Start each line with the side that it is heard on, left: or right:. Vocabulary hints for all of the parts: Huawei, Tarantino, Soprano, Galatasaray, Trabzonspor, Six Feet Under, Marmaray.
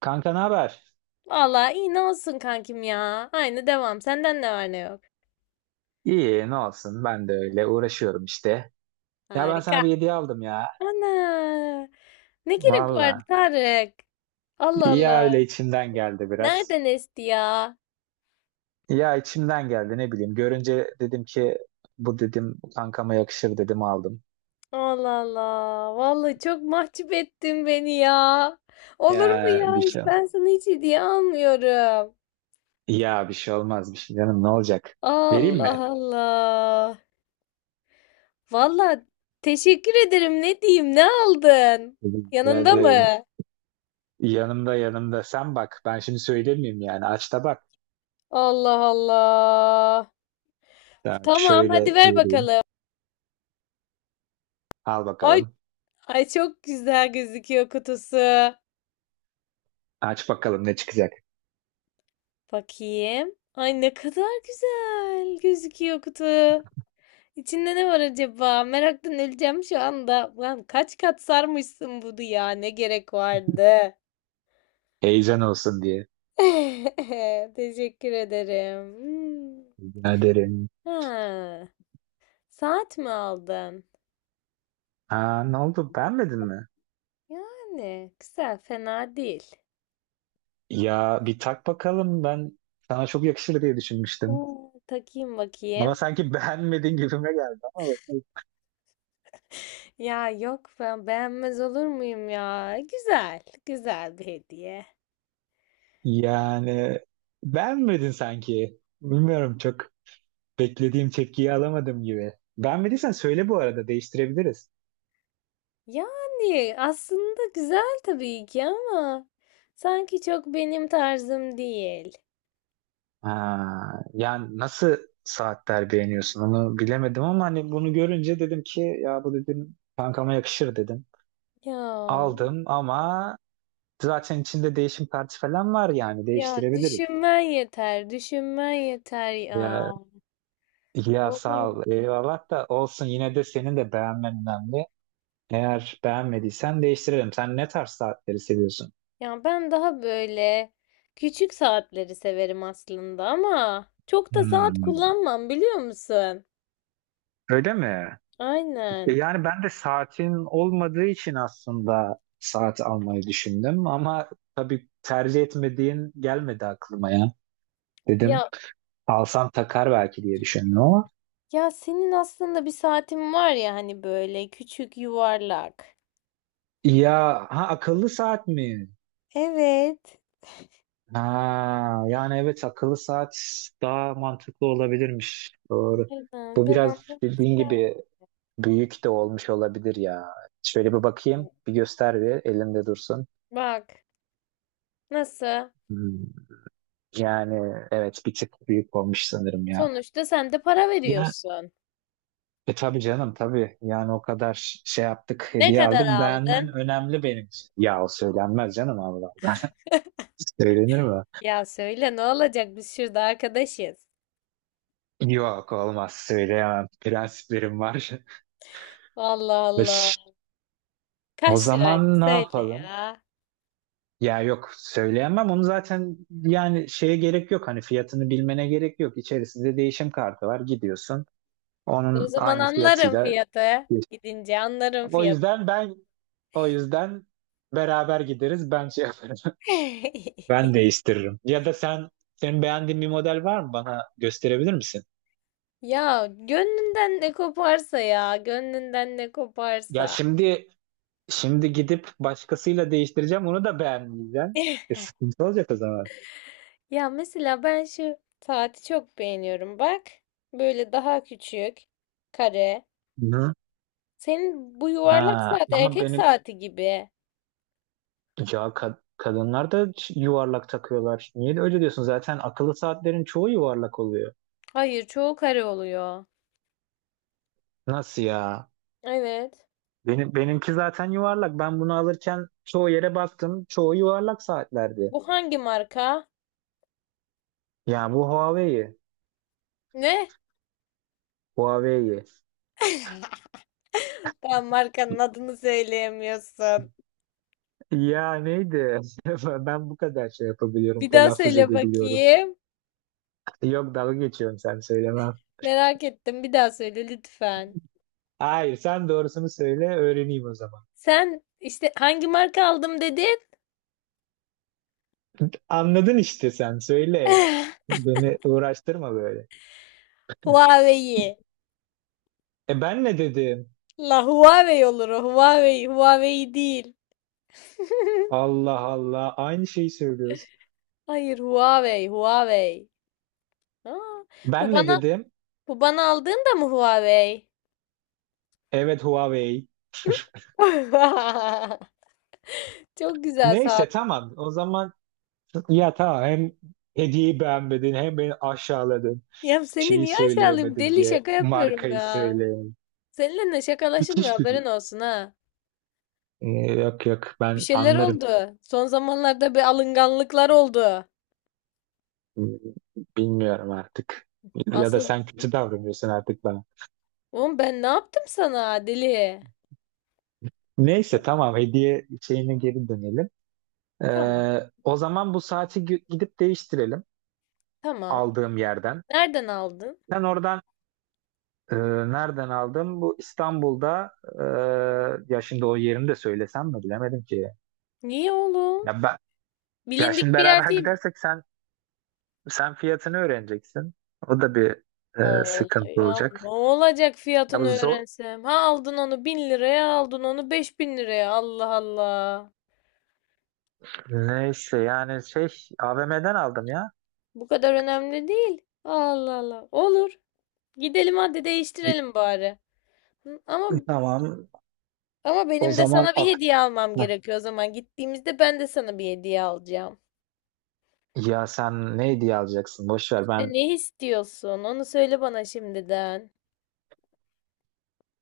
right: Kanka ne haber?
left: Vallahi iyi ne olsun kankim ya. Aynı devam. Senden ne var ne yok.
right: İyi ne olsun, ben de öyle uğraşıyorum işte. Ya ben sana
left: Harika.
right: bir hediye aldım ya.
left: Ana. Ne gerek vardı
right: Valla.
left: Tarık? Allah
right: Ya
left: Allah.
right: öyle içimden geldi biraz.
left: Nereden esti ya?
right: Ya içimden geldi, ne bileyim. Görünce dedim ki bu dedim kankama yakışır dedim aldım.
left: Allah Allah. Vallahi çok mahcup ettin beni ya. Olur mu
right: Ya
left: ya?
right: bir
left: Hiç
right: şey.
left: ben sana hiç hediye almıyorum.
right: Ya bir şey olmaz, bir şey canım, ne olacak? Vereyim
left: Allah
right: mi?
left: Allah. Vallahi teşekkür ederim. Ne diyeyim? Ne aldın?
right: Dedim, ya
left: Yanında
right: dedim,
left: mı?
right: yanımda sen bak, ben şimdi söylemeyeyim yani, aç da bak.
left: Allah Allah.
right: Ya
left: Tamam,
right: şöyle
left: hadi ver
right: vereyim.
left: bakalım.
right: Al
left: Ay,
right: bakalım.
left: ay çok güzel gözüküyor kutusu.
right: Aç bakalım ne çıkacak.
left: Bakayım. Ay ne kadar güzel gözüküyor kutu. İçinde ne var acaba? Meraktan öleceğim şu anda. Lan kaç kat sarmışsın bunu ya? Ne gerek vardı?
right: Heyecan olsun diye.
left: Teşekkür ederim. Hmm.
right: Rica ederim.
left: Ha, saat mi aldın?
right: Aa, ne oldu? Beğenmedin mi?
left: Yani güzel, fena değil.
right: Ya bir tak bakalım, ben sana çok yakışır diye düşünmüştüm.
left: Hmm, takayım
right: Ama
left: bakayım.
right: sanki beğenmedin gibime geldi, ama bakalım.
left: Ya yok ben beğenmez olur muyum ya? Güzel, güzel bir hediye.
right: Yani beğenmedin sanki. Bilmiyorum, çok beklediğim tepkiyi alamadım gibi. Beğenmediysen söyle, bu arada değiştirebiliriz.
left: Yani aslında güzel tabii ki ama sanki çok benim tarzım değil.
right: Aa, yani nasıl saatler beğeniyorsun onu bilemedim, ama hani bunu görünce dedim ki ya bu dedim kankama yakışır dedim.
left: Ya,
right: Aldım ama zaten içinde değişim partisi falan var, yani
left: ya,
right: değiştirebiliriz.
left: düşünmen yeter, düşünmen yeter ya.
right: Ya, ya sağ
left: Olur.
right: ol. Eyvallah, da olsun, yine de senin de beğenmen önemli. Eğer beğenmediysen değiştirelim. Sen ne tarz saatleri seviyorsun?
left: Ya ben daha böyle küçük saatleri severim aslında ama çok da saat
right: Hmm,
left: kullanmam biliyor musun?
right: öyle mi? İşte
left: Aynen.
right: yani ben de saatin olmadığı için aslında saat almayı düşündüm, ama tabii tercih etmediğin gelmedi aklıma ya. Dedim
left: Ya.
right: alsam takar belki diye düşündüm ama.
left: Ya senin aslında bir saatin var ya hani böyle küçük yuvarlak.
right: Ya ha, akıllı saat mi?
left: Evet.
right: Ha, yani evet, akıllı saat daha mantıklı olabilirmiş. Doğru.
left: Aynen,
right: Bu
left: ben
right: biraz
left: almak
right: dediğin
left: isterdim.
right: gibi büyük de olmuş olabilir ya. Şöyle bir bakayım, bir göster, bir elimde dursun.
left: Bak nasıl?
right: Hmm. Yani evet, bir tık büyük olmuş sanırım ya.
left: Sonuçta sen de para
right: Ya
left: veriyorsun.
right: e tabii canım, tabii. Yani o kadar şey yaptık,
left: Ne
right: hediye
left: kadar
right: aldık. Beğenmen
left: aldın?
right: önemli benim için. Ya o söylenmez canım, Allah. Söylenir mi?
left: Ya söyle ne olacak biz şurada arkadaşız.
right: Yok, olmaz, söyleyemem. Prensiplerim var.
left: Allah Allah.
right: O
left: Kaç liraydı
right: zaman ne
left: söyle
right: yapalım?
left: ya.
right: Ya yok, söyleyemem onu. Zaten yani şeye gerek yok, hani fiyatını bilmene gerek yok. İçerisinde değişim kartı var, gidiyorsun
left: E, o
right: onun
left: zaman
right: aynı
left: anlarım
right: fiyatıyla.
left: fiyatı. Gidince anlarım
right: O
left: fiyatı.
right: yüzden ben, o yüzden beraber gideriz, ben şey yaparım. Ben değiştiririm. Ya da sen, beğendiğin bir model var mı, bana gösterebilir misin?
left: Ya gönlünden ne koparsa ya. Gönlünden ne
right: Ya
left: koparsa.
right: şimdi gidip başkasıyla değiştireceğim, onu da beğenmeyeceğim. E, sıkıntı olacak o zaman.
left: Ya mesela ben şu saati çok beğeniyorum. Bak böyle daha küçük kare.
right: Hı.
left: Senin bu
right: Ha,
left: yuvarlak saat
right: ama
left: erkek
right: benim,
left: saati gibi.
right: ya kadınlar da yuvarlak takıyorlar. Niye de öyle diyorsun? Zaten akıllı saatlerin çoğu yuvarlak oluyor.
left: Hayır çoğu kare oluyor.
right: Nasıl ya?
left: Evet.
right: Benim, zaten yuvarlak. Ben bunu alırken çoğu yere baktım. Çoğu yuvarlak saatlerdi.
left: Bu hangi marka?
right: Ya bu Huawei.
left: Ne?
right: Huawei.
left: Daha markanın adını söyleyemiyorsun.
right: Ya neydi? Ben bu kadar şey yapabiliyorum,
left: Bir daha
right: telaffuz
left: söyle
right: edebiliyorum.
left: bakayım.
right: Yok, dalga geçiyorum, sen söyleme.
left: Merak ettim. Bir daha söyle lütfen.
right: Hayır, sen doğrusunu söyle, öğreneyim o zaman.
left: Sen işte hangi marka aldım dedin?
right: Anladın işte, sen söyle. Beni uğraştırma böyle.
left: Huawei.
right: E ben ne dedim?
left: La Huawei olur o. Huawei. Huawei değil.
right: Allah Allah. Aynı şeyi söylüyoruz.
left: Hayır Huawei, Huawei. Aa, bu
right: Ben ne
left: bana
right: dedim?
left: bu bana aldığın da mı Huawei?
right: Evet, Huawei.
left: Çok güzel
right: Neyse,
left: saat.
right: tamam. O zaman ya tamam, hem hediyeyi beğenmedin hem beni aşağıladın.
left: Ya seni
right: Şeyi
left: niye aşağılayayım?
right: söyleyemedim
left: Deli
right: diye,
left: şaka yapıyorum
right: markayı
left: ya.
right: söyleyemedim.
left: Seninle şakalaşılmıyor
right: Bitiş gülü.
left: haberin olsun ha.
right: Ee, Yok yok,
left: Bir
right: ben
left: şeyler
right: anlarım.
left: oldu. Son zamanlarda bir alınganlıklar oldu.
right: Bilmiyorum artık. Ya da
left: Asıl.
right: sen kötü davranıyorsun artık bana.
left: Oğlum ben ne yaptım sana deli?
right: Neyse tamam, hediye şeyine geri dönelim.
left: Tamam.
right: O zaman bu saati gidip değiştirelim
left: Tamam.
right: aldığım yerden.
left: Nereden aldın?
right: Sen oradan, Ee, nereden aldım? Bu İstanbul'da, ya şimdi o yerini de söylesem mi bilemedim ki.
left: Niye oğlum?
right: Ya ben, ya şimdi
left: Bilindik bir yer
right: beraber
left: değil mi?
right: gidersek sen fiyatını öğreneceksin. O da bir
left: Oldu
right: sıkıntı
left: ya. Ne
right: olacak.
left: olacak
right: Ya bu
left: fiyatını
right: zor,
left: öğrensem? Ha aldın onu 1.000 liraya, aldın onu 5.000 liraya. Allah Allah.
right: neyse yani şey, AVM'den aldım ya.
left: Bu kadar önemli değil. Allah Allah. Olur. Gidelim hadi değiştirelim bari. Hı, Ama
right: Tamam.
left: ama
right: O
left: benim de
right: zaman
left: sana bir
right: ak,
left: hediye almam
right: heh.
left: gerekiyor o zaman. Gittiğimizde ben de sana bir hediye alacağım.
right: Ya sen ne hediye alacaksın? Boş ver
left: İşte
right: ben.
left: ne istiyorsun? Onu söyle bana şimdiden.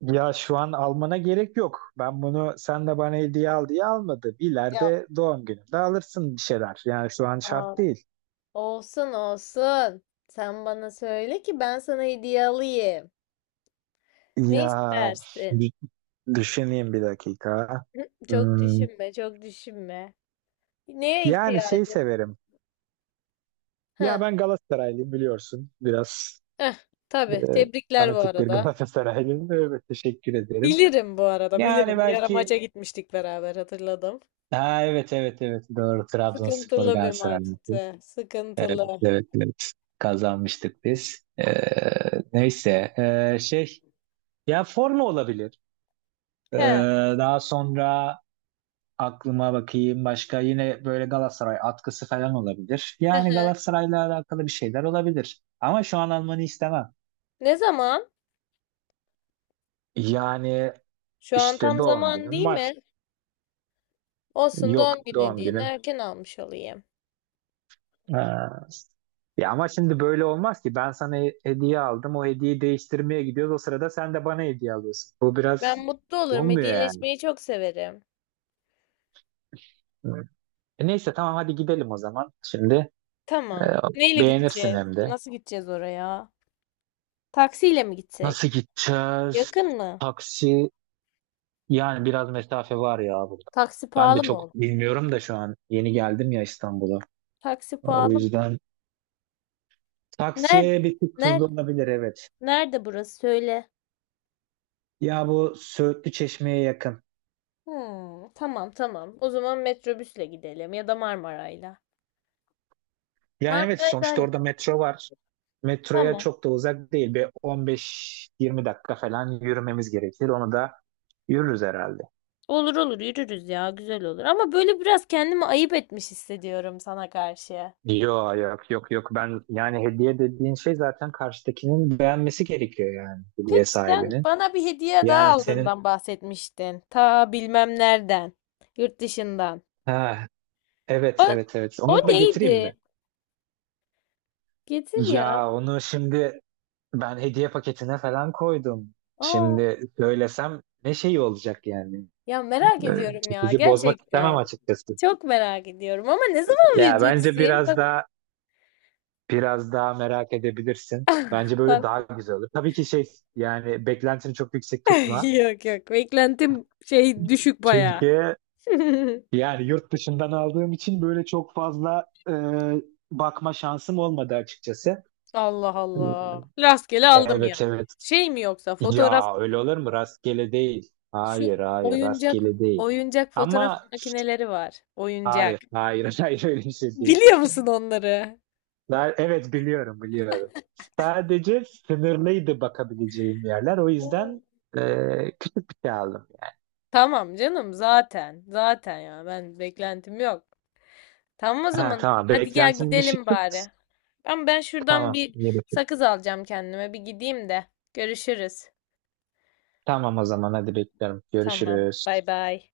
right: Ya şu an almana gerek yok. Ben bunu sen de bana hediye al diye almadım. İleride doğum gününde alırsın bir şeyler. Yani şu an
left: Yapma.
right: şart değil.
left: Olsun olsun. Sen bana söyle ki ben sana hediye alayım. Ne
right: Ya
left: istersin?
right: dü- düşüneyim bir dakika.
left: Hı, çok
right: Hmm,
left: düşünme, çok düşünme. Neye
right: yani şey
left: ihtiyacın?
right: severim. Ya
left: Hı.
right: ben Galatasaraylıyım, biliyorsun. Biraz
left: Eh,
right: e,
left: tabii. Tebrikler bu
right: fanatik bir
left: arada.
right: Galatasaraylıyım. Evet, teşekkür ederim.
left: Bilirim bu arada,
right: Yani
left: bilirim. Bir ara
right: belki,
left: maça gitmiştik beraber, hatırladım.
right: ha evet evet evet doğru, Trabzonspor
left: Sıkıntılı bir
right: Galatasaray maçı.
left: maçtı.
right: Evet
left: Sıkıntılı.
right: evet evet, kazanmıştık biz. Neyse, şey, ya forma olabilir. Ee,
left: He.
right: Daha sonra aklıma bakayım, başka yine böyle Galatasaray atkısı falan olabilir.
left: Hı
right: Yani
left: hı.
right: Galatasaray'la alakalı bir şeyler olabilir. Ama şu an almanı istemem.
left: Ne zaman?
right: Yani
left: Şu an
right: işte,
left: tam
right: doğum
left: zaman
right: günüm
left: değil
right: var.
left: mi? Olsun
right: Yok,
left: doğum günü
right: doğum
left: hediyeni
right: günüm.
left: erken almış olayım.
right: Ee, Ya ama şimdi böyle olmaz ki. Ben sana hediye aldım. O hediyeyi değiştirmeye gidiyoruz. O sırada sen de bana hediye alıyorsun. Bu biraz
left: Ben mutlu olurum.
right: olmuyor yani.
left: Hediyeleşmeyi çok severim.
right: Hı. E neyse tamam, hadi gidelim o zaman. Şimdi, Ee,
left: Tamam. Neyle
right: beğenirsin
left: gideceğiz?
right: hem de.
left: Nasıl gideceğiz oraya? Taksiyle mi
right: Nasıl
left: gitsek?
right: gideceğiz?
left: Yakın mı?
right: Taksi, yani biraz mesafe var ya burada.
left: Taksi
right: Ben de
left: pahalı mı
right: çok
left: olur?
right: bilmiyorum da, şu an yeni geldim ya İstanbul'a.
left: Taksi
right: O
left: pahalı mı?
right: yüzden
left: Nerede?
right: taksi bir tık
left: Nerede?
right: tuzlu olabilir, evet.
left: Nerede burası? Söyle.
right: Ya bu Söğütlü Çeşme'ye yakın.
left: Hmm, tamam tamam. O zaman metrobüsle gidelim ya da Marmaray'la.
right: Yani evet,
left: Marmaray daha
right: sonuçta orada
left: yakın.
right: metro var. Metroya
left: Tamam.
right: çok da uzak değil. Bir 15-20 dakika falan yürümemiz gerekir. Onu da yürürüz herhalde.
left: Olur olur yürürüz ya güzel olur. Ama böyle biraz kendimi ayıp etmiş hissediyorum sana karşı.
right: Yok yok yok yok, ben yani hediye dediğin şey zaten karşıdakinin beğenmesi gerekiyor, yani hediye
left: Peki sen
right: sahibinin.
left: bana bir hediye daha
right: Yani senin,
left: aldığından bahsetmiştin. Ta bilmem nereden. Yurt dışından.
right: ha, evet,
left: O,
right: evet, evet.
left: o
right: Onu da getireyim mi?
left: neydi? Getir ya.
right: Ya onu şimdi, ben hediye paketine falan koydum.
left: Aa.
right: Şimdi söylesem ne şey olacak yani?
left: Ya merak ediyorum ya
right: Bizi bozmak istemem
left: gerçekten.
right: açıkçası.
left: Çok merak ediyorum ama ne zaman
right: Ya bence
left: vereceksin?
right: biraz
left: Bak
right: daha, merak edebilirsin. Bence böyle
left: bak.
right: daha güzel olur. Tabii ki şey, yani beklentini çok yüksek tutma.
left: Yok yok beklentim şey düşük baya.
right: Çünkü yani yurt dışından aldığım için böyle çok fazla bakma şansım olmadı açıkçası.
left: Allah Allah. Rastgele aldım ya.
right: Evet evet.
left: Şey mi yoksa fotoğraf
right: Ya öyle olur mu? Rastgele değil.
left: şu
right: Hayır, hayır,
left: oyuncak
right: rastgele değil.
left: oyuncak fotoğraf
right: Ama
left: makineleri var. Oyuncak.
right: hayır, hayır, hayır, öyle bir şey değil.
left: Biliyor musun onları?
right: Ben, evet biliyorum, biliyorum. Sadece sınırlıydı bakabileceğim yerler. O
left: Oo.
right: yüzden küçük bir şey aldım.
left: Tamam canım zaten. Zaten ya ben beklentim yok. Tamam o
right: Ha,
left: zaman.
right: tamam,
left: Hadi gel
right: beklentim dışı
left: gidelim
right: tut.
left: bari. Ben şuradan
right: Tamam,
left: bir
right: iyi bakın.
left: sakız alacağım kendime. Bir gideyim de. Görüşürüz.
right: Tamam o zaman, hadi bekliyorum.
left: Tamam.
right: Görüşürüz.
left: Bay bay.